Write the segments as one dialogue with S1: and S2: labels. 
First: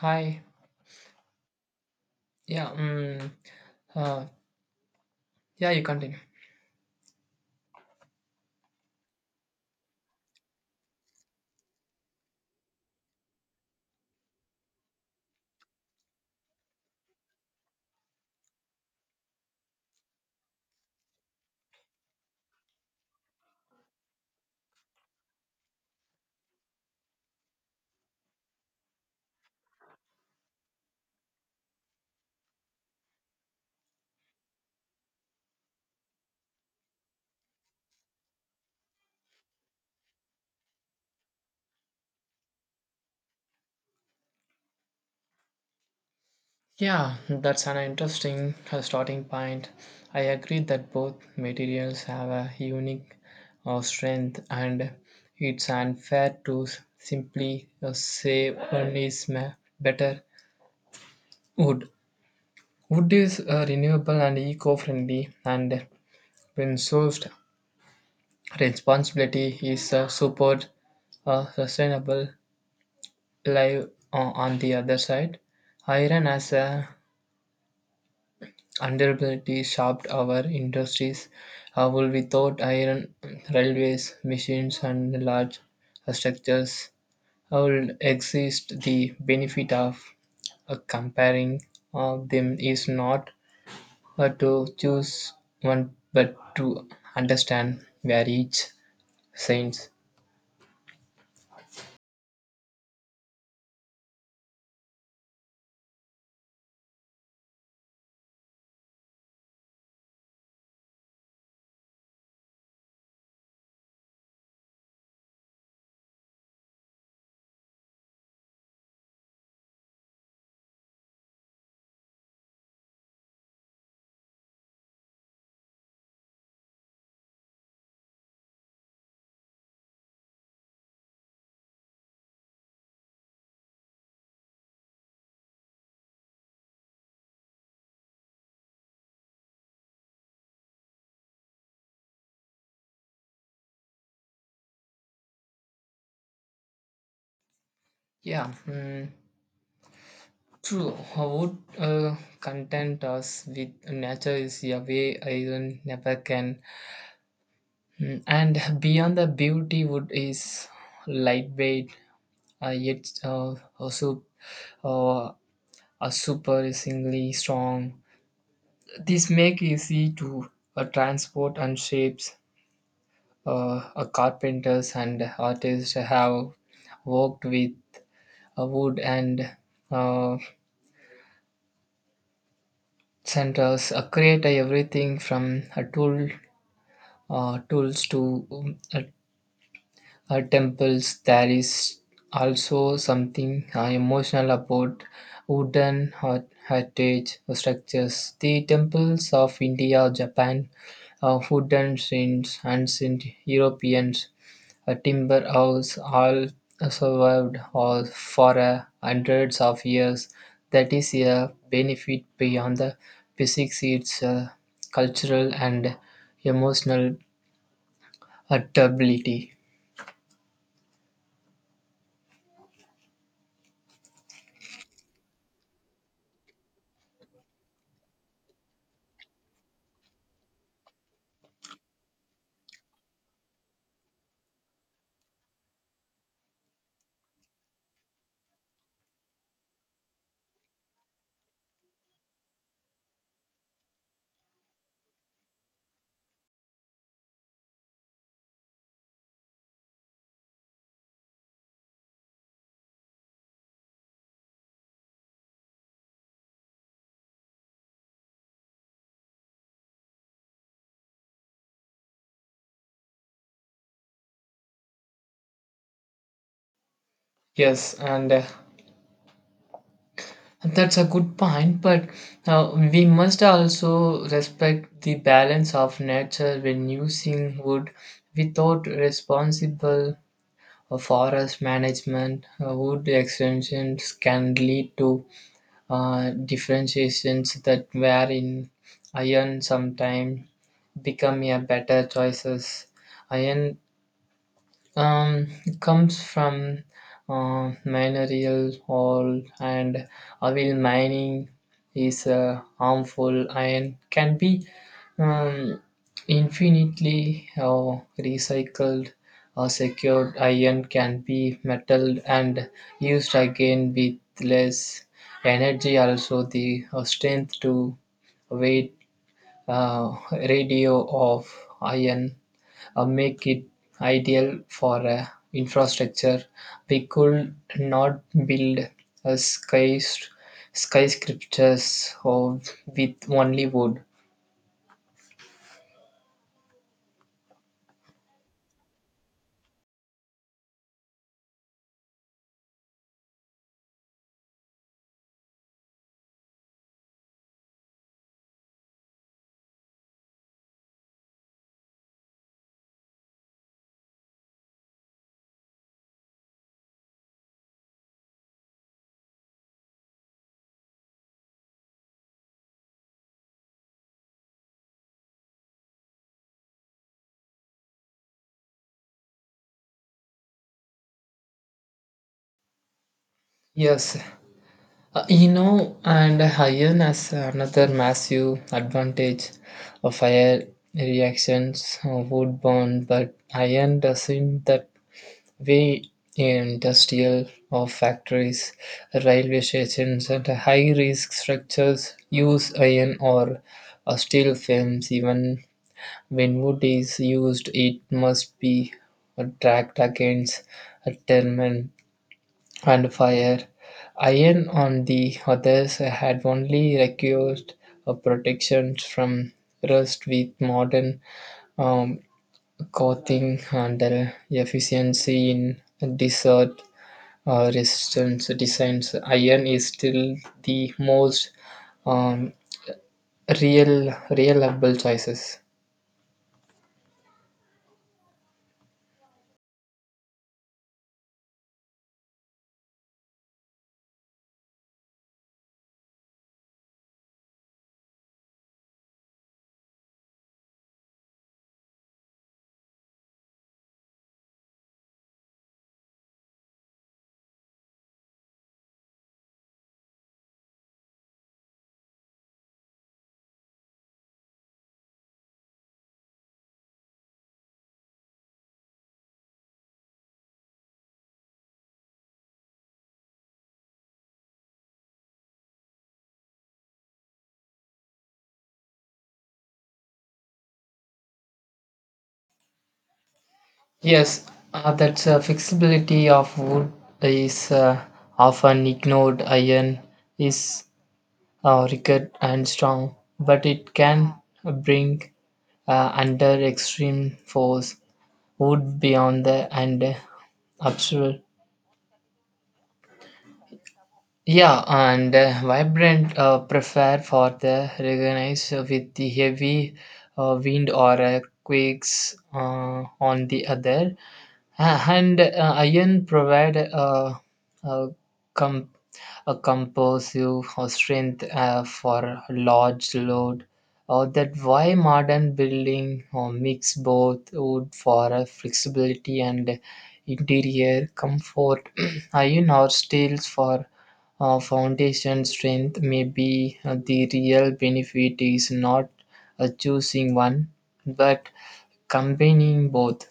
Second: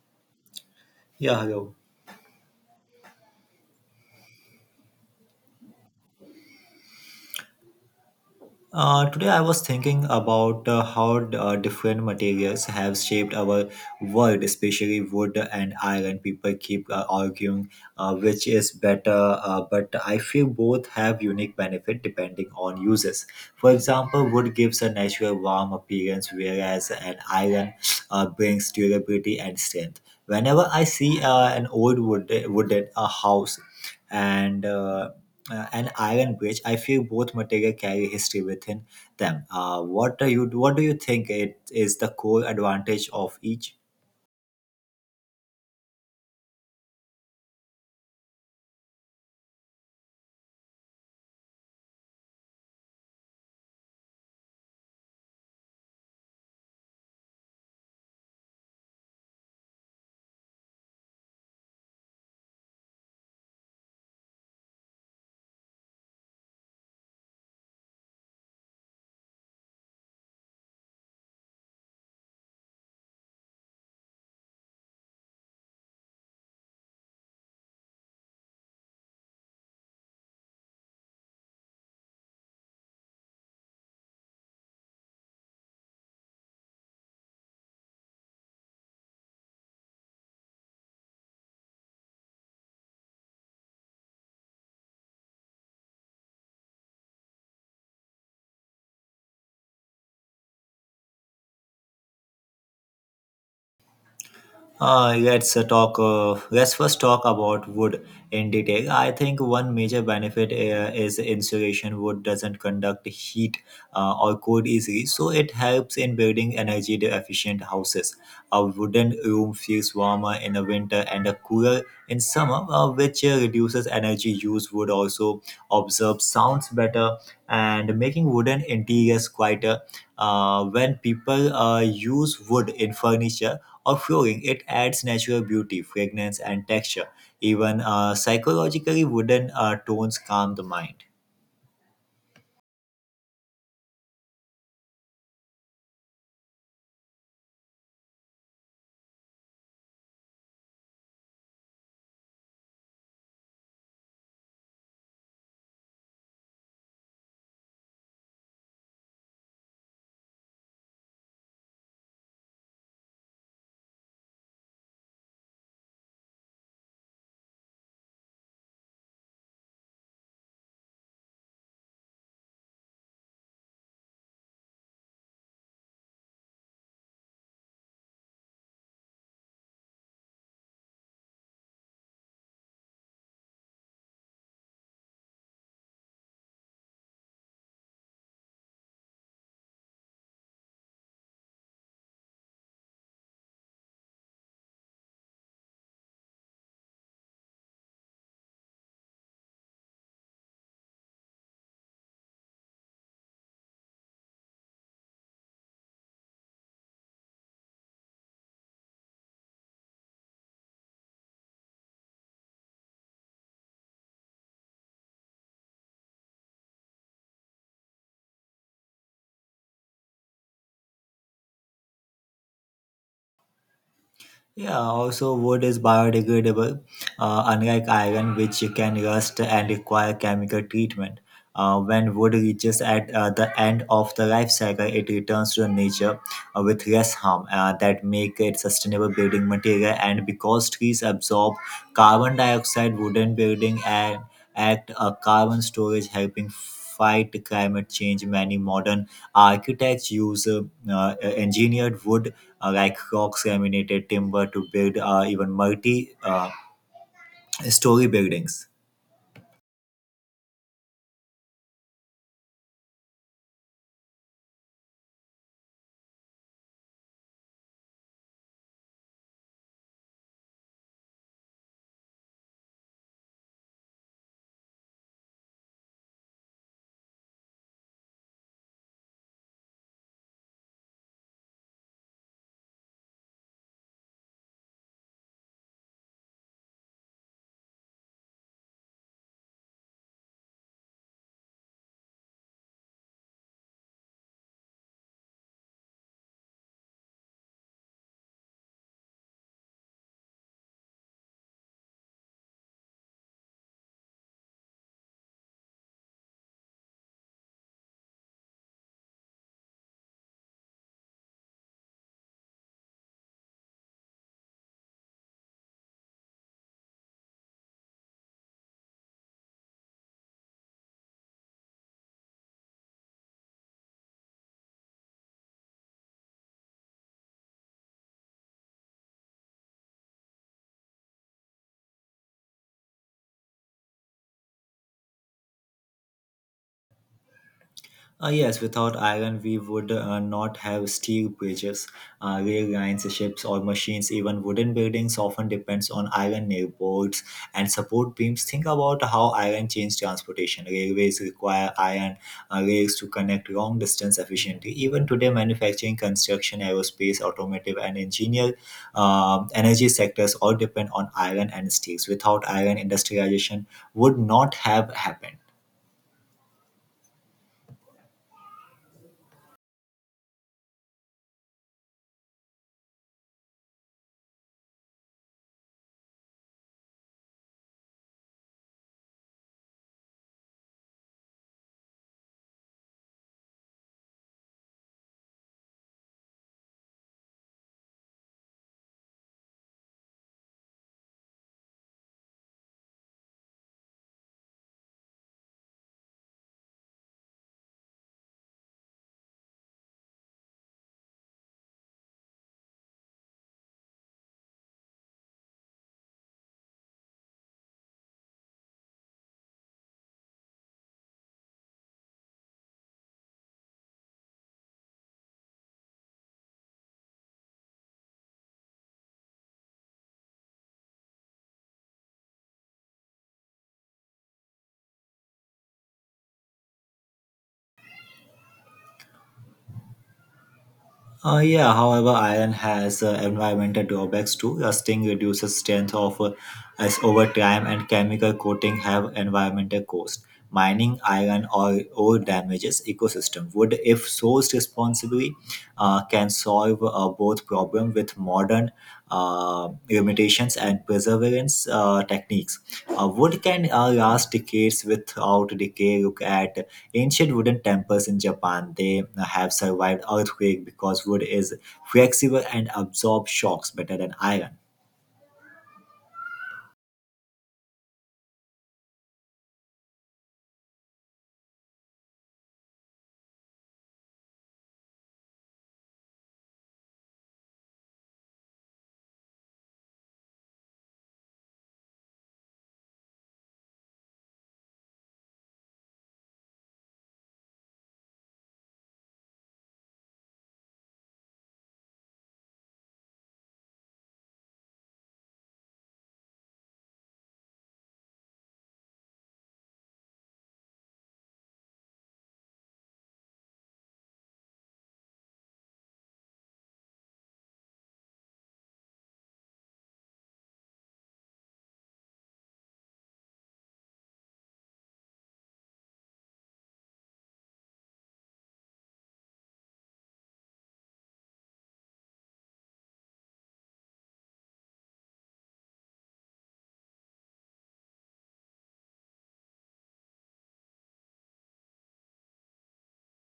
S1: Hi.
S2: Yeah, hello.
S1: Yeah. Mm, uh, yeah. You continue.
S2: Today I was thinking about how different materials have shaped our world, especially wood and iron. People keep arguing which is better, but I feel both have unique benefit depending on uses. For example, wood gives a natural warm appearance, whereas an iron brings durability and strength. Whenever I see an wooden house and an iron bridge, I feel both material carry history within them. What do you think it is the core advantage of each?
S1: Yeah, that's an interesting starting point. I agree that both materials have a unique strength, and it's unfair to simply say one is better. Wood. Wood is renewable and eco-friendly, and when sourced, responsibility is support sustainable life on the other side. Iron as a Underability shaped our industries. Wool without iron, railways, machines, and large structures will exist. The benefit of comparing them is not to choose one but to understand where each stands.
S2: Let's first talk about wood in detail. I think one major benefit is insulation. Wood doesn't conduct heat or cold easily, so it helps in building energy efficient houses. A wooden room feels warmer in the winter and cooler in summer, which reduces energy use. Wood also absorbs sounds better and making wooden interiors quieter. When people use wood in furniture of flooring, it adds natural beauty, fragrance, and texture. Even psychologically, wooden tones calm the mind.
S1: Yeah, mm, true. I would content us with nature is a way iron never can. Mm. And beyond the beauty wood is lightweight, yet also uh, a super singly strong. This make easy to transport and shapes. Carpenters and artists have worked with wood and uh, centers create everything from a tool tools to temples. There is also something emotional about wooden heritage structures, the temples of india, japan, wooden shrines, and ancient europeans, a timber house, all survived all for hundreds of years. That is a benefit beyond the physics. It's cultural and emotional adaptability.
S2: Yeah, also, wood is biodegradable, unlike iron, which can rust and require chemical treatment. When wood reaches at the end of the life cycle, it returns to the nature with less harm that make it sustainable building material, and because trees absorb carbon dioxide wooden building and act a carbon storage helping fight climate change. Many modern architects use engineered wood like rocks laminated timber to build even multi uh, story buildings.
S1: Yes and uh, That's a good point, but we must also respect the balance of nature when using wood. Without responsible forest management, wood extensions can lead to differentiations that were in iron. Sometimes become a better choices. Iron um, comes from mineral oil, and oil mining is harmful and can be um, infinitely recycled or secured. Iron can be metal and used again with less energy. Also the strength to weight radio of iron make it ideal for infrastructure. We could not build a skyscrapers of, with only wood.
S2: Yes, without iron, we would not have steel bridges, rail lines, ships, or machines. Even wooden buildings often depends on iron nailboards and support beams. Think about how iron changed transportation. Railways require iron rails to connect long distance efficiently. Even today, manufacturing, construction, aerospace, automotive, and engineer energy sectors all depend on iron and steels. Without iron, industrialization would not have happened.
S1: Yes, you know, and iron has another massive advantage of fire reactions. Wood burn, but iron doesn't. That way in industrial or factories, railway stations, and high risk structures use iron or steel films. Even when wood is used, it must be tracked against a termin and fire. Iron, on the others, had only required a protection from rust with modern um, coating and efficiency in desert resistance designs. Iron is still the most um, real reliable choices.
S2: Yeah, however, iron has environmental drawbacks too. Rusting reduces strength of as over time, and chemical coating have environmental cost. Mining iron or ore damages ecosystem. Wood, if sourced responsibly, can solve both problem with modern limitations and perseverance techniques. Wood can last decades without decay. Look at ancient wooden temples in Japan. They have survived earthquake because wood is flexible and absorbs shocks better than iron.
S1: Yes. That's flexibility of wood is uh, often ignored. Iron is rugged and strong, but it can bring under extreme force. Wood beyond the and absurd. Yeah, and vibrant prefer for the recognize with the heavy wind or quakes on the other. And Iron provide a, com- a compositive strength for large load, or that why modern building mix both wood for flexibility and interior comfort. Iron or steels for foundation strength. Maybe the real benefit is not choosing one but combining both.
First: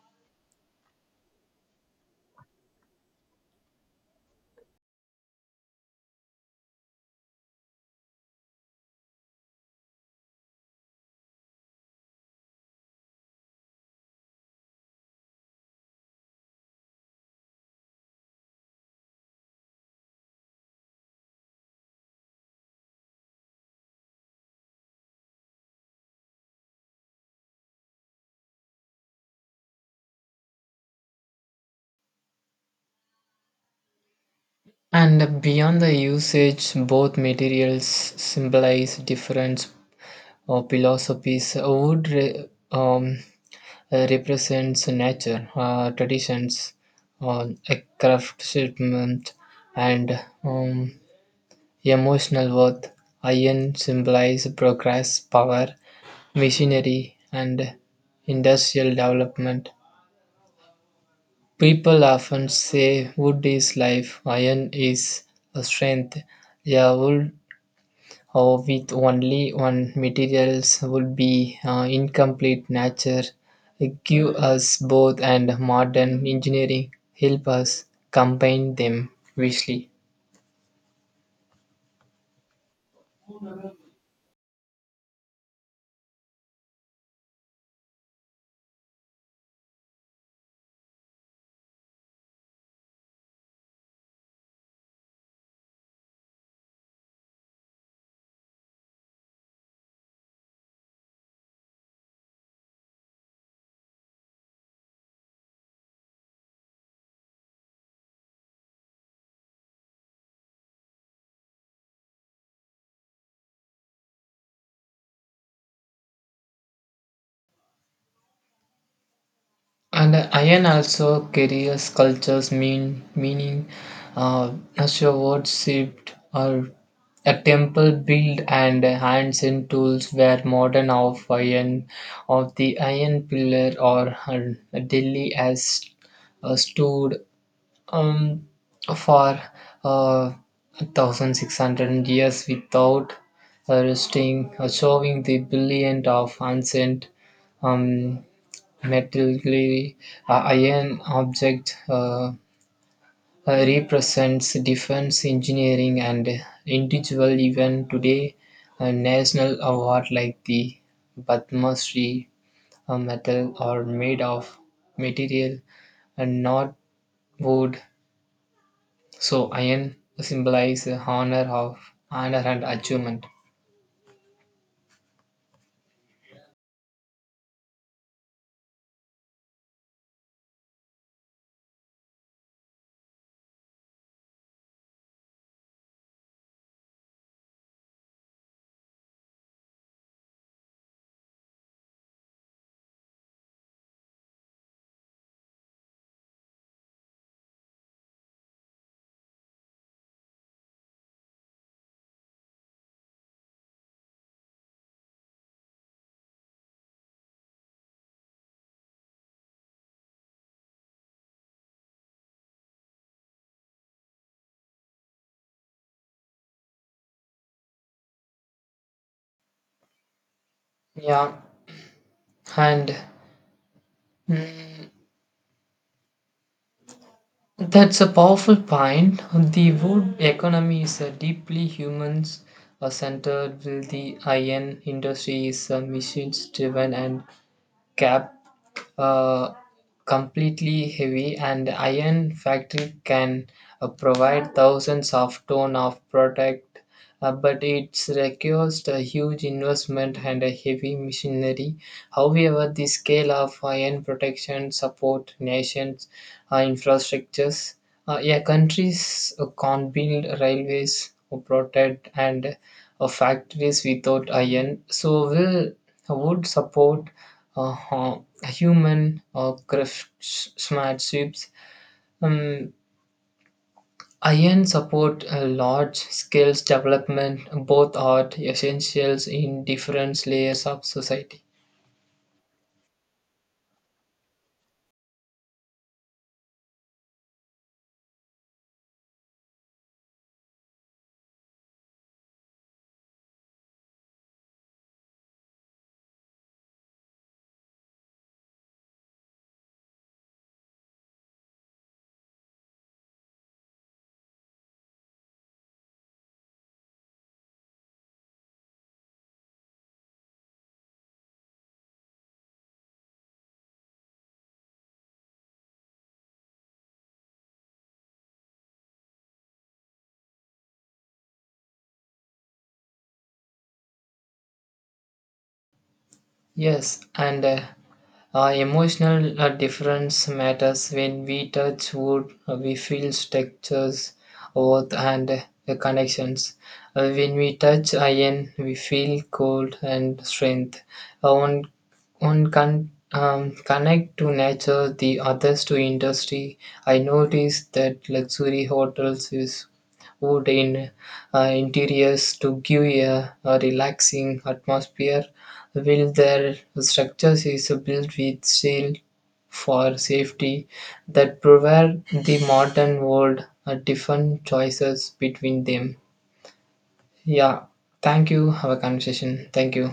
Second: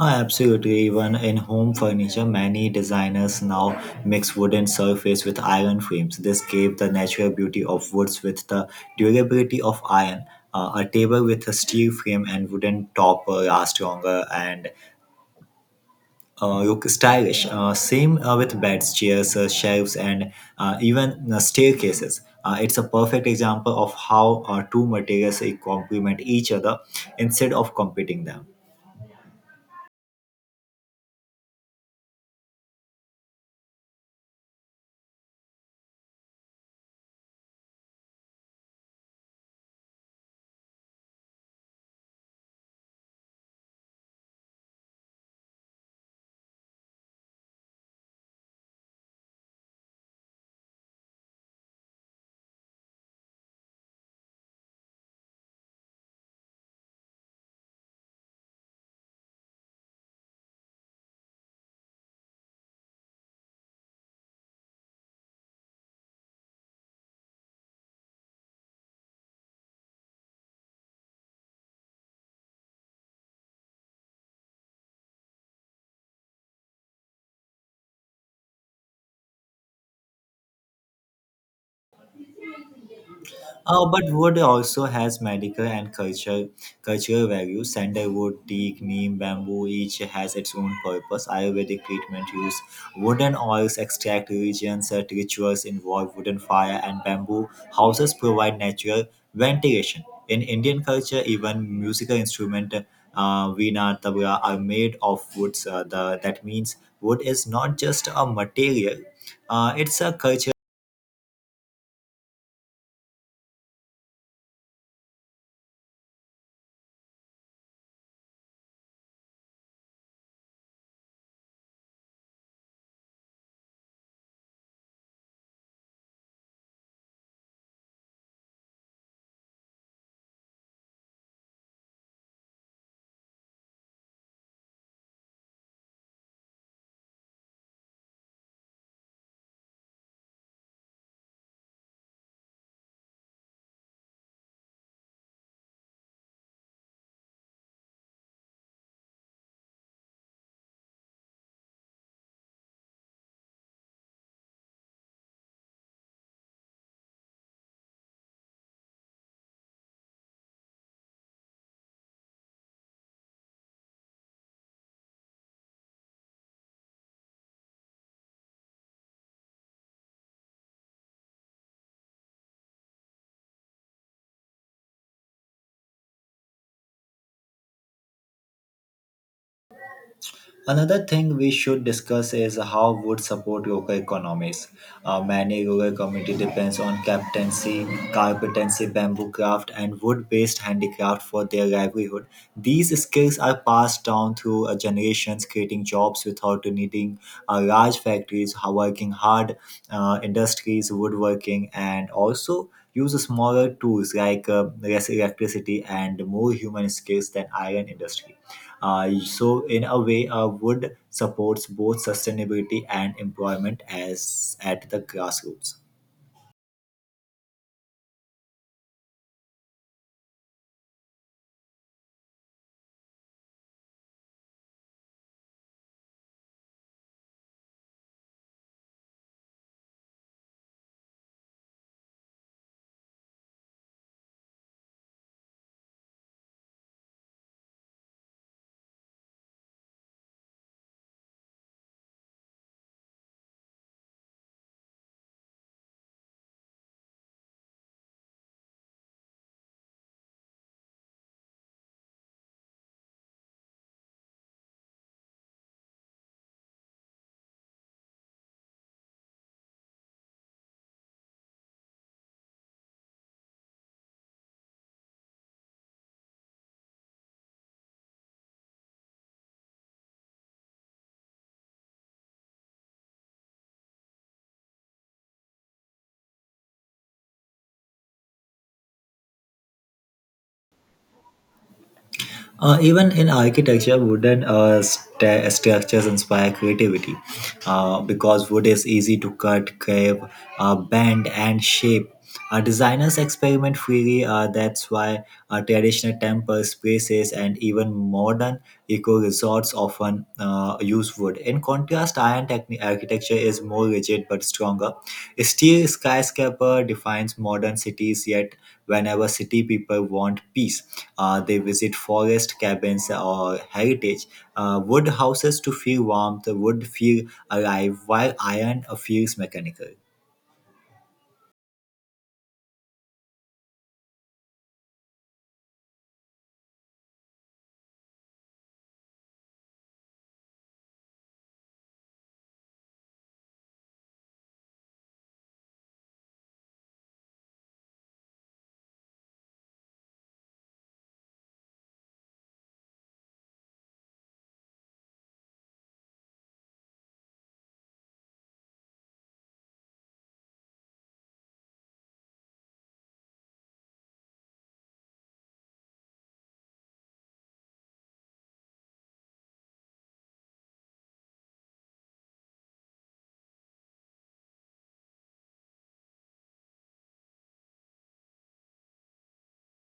S2: Ah, absolutely, even in home furniture, many designers now mix wooden surface with iron frames. This gave the natural beauty of woods with the durability of iron. A table with a steel frame and wooden top lasts longer and look stylish. Same with beds, chairs, shelves, and even staircases. It's a perfect example of how two materials complement each other instead of competing them.
S1: And beyond the usage, both materials symbolize different philosophies. Wood represents nature, traditions, a craftsmanship, and emotional worth. Iron symbolizes progress, power, machinery, and industrial development. People often say wood is life, iron is a strength. Yeah, wood. Or with only one materials would be incomplete. Nature give us both, and modern engineering help us combine them wisely.
S2: But wood also has cultural value. Sandalwood, teak, neem, bamboo each has its own purpose. Ayurvedic treatment use wooden oils, extract religions, rituals involve wooden fire and bamboo. Houses provide natural ventilation. In Indian culture, even musical instrument veena, tabla are made of woods. That means wood is not just a material. It's a cultural.
S1: And iron also carries cultures meaning. uh, Nature words shipped or a temple built, and hands and tools were modern of iron. Of the iron pillar or Delhi as stood um, for uh, 1600 years without resting, showing the brilliant of ancient um, metallurgy. Iron object represents defense engineering and individual. Even today a national award like the Padma Shri, metal are made of material and not wood. So iron symbolize honor of honor and achievement.
S2: Another thing we should discuss is how would support yoga economies. Many yoga community depends on captaincy, carpentancy, bamboo craft, and wood-based handicraft for their livelihood. These skills are passed down through generations, creating jobs without needing large factories, working hard industries, woodworking, and also use smaller tools like less electricity and more human skills than iron industry. So in a way, wood supports both sustainability and employment as at the grassroots.
S1: Yeah, and that's a powerful point. The wood economy is a deeply humans centered, while the iron industry is machines driven and cap uh, completely heavy. And iron factory can provide thousands of ton of product, but it requires a huge investment and a heavy machinery. However, the scale of iron protection support nations infrastructures. Yeah, countries can't build railways or protect and factories without iron. So will would support uh, uh, human or craftsmanship. Um, Iron support large scales development. Both are essentials in different layers of society.
S2: Even in architecture, wooden sta structures inspire creativity because wood is easy to cut, carve, bend, and shape. Designers experiment freely, that's why traditional temples, spaces and even modern eco resorts often use wood. In contrast, architecture is more rigid but stronger. Steel skyscraper defines modern cities, yet whenever city people want peace, they visit forest cabins or heritage wood houses to feel warmth, wood feel alive, while iron feels mechanical.
S1: Yes, and emotional difference matters. When we touch wood, we feel textures, warmth, and the connections. When we touch iron, we feel cold and strength. One one can connect to nature, the others to industry. I noticed that luxury hotels use wood in interiors to give a relaxing atmosphere, while their structures is built with steel for safety. That provide the modern world a different choices between them. Yeah, thank you. Have a conversation. Thank you.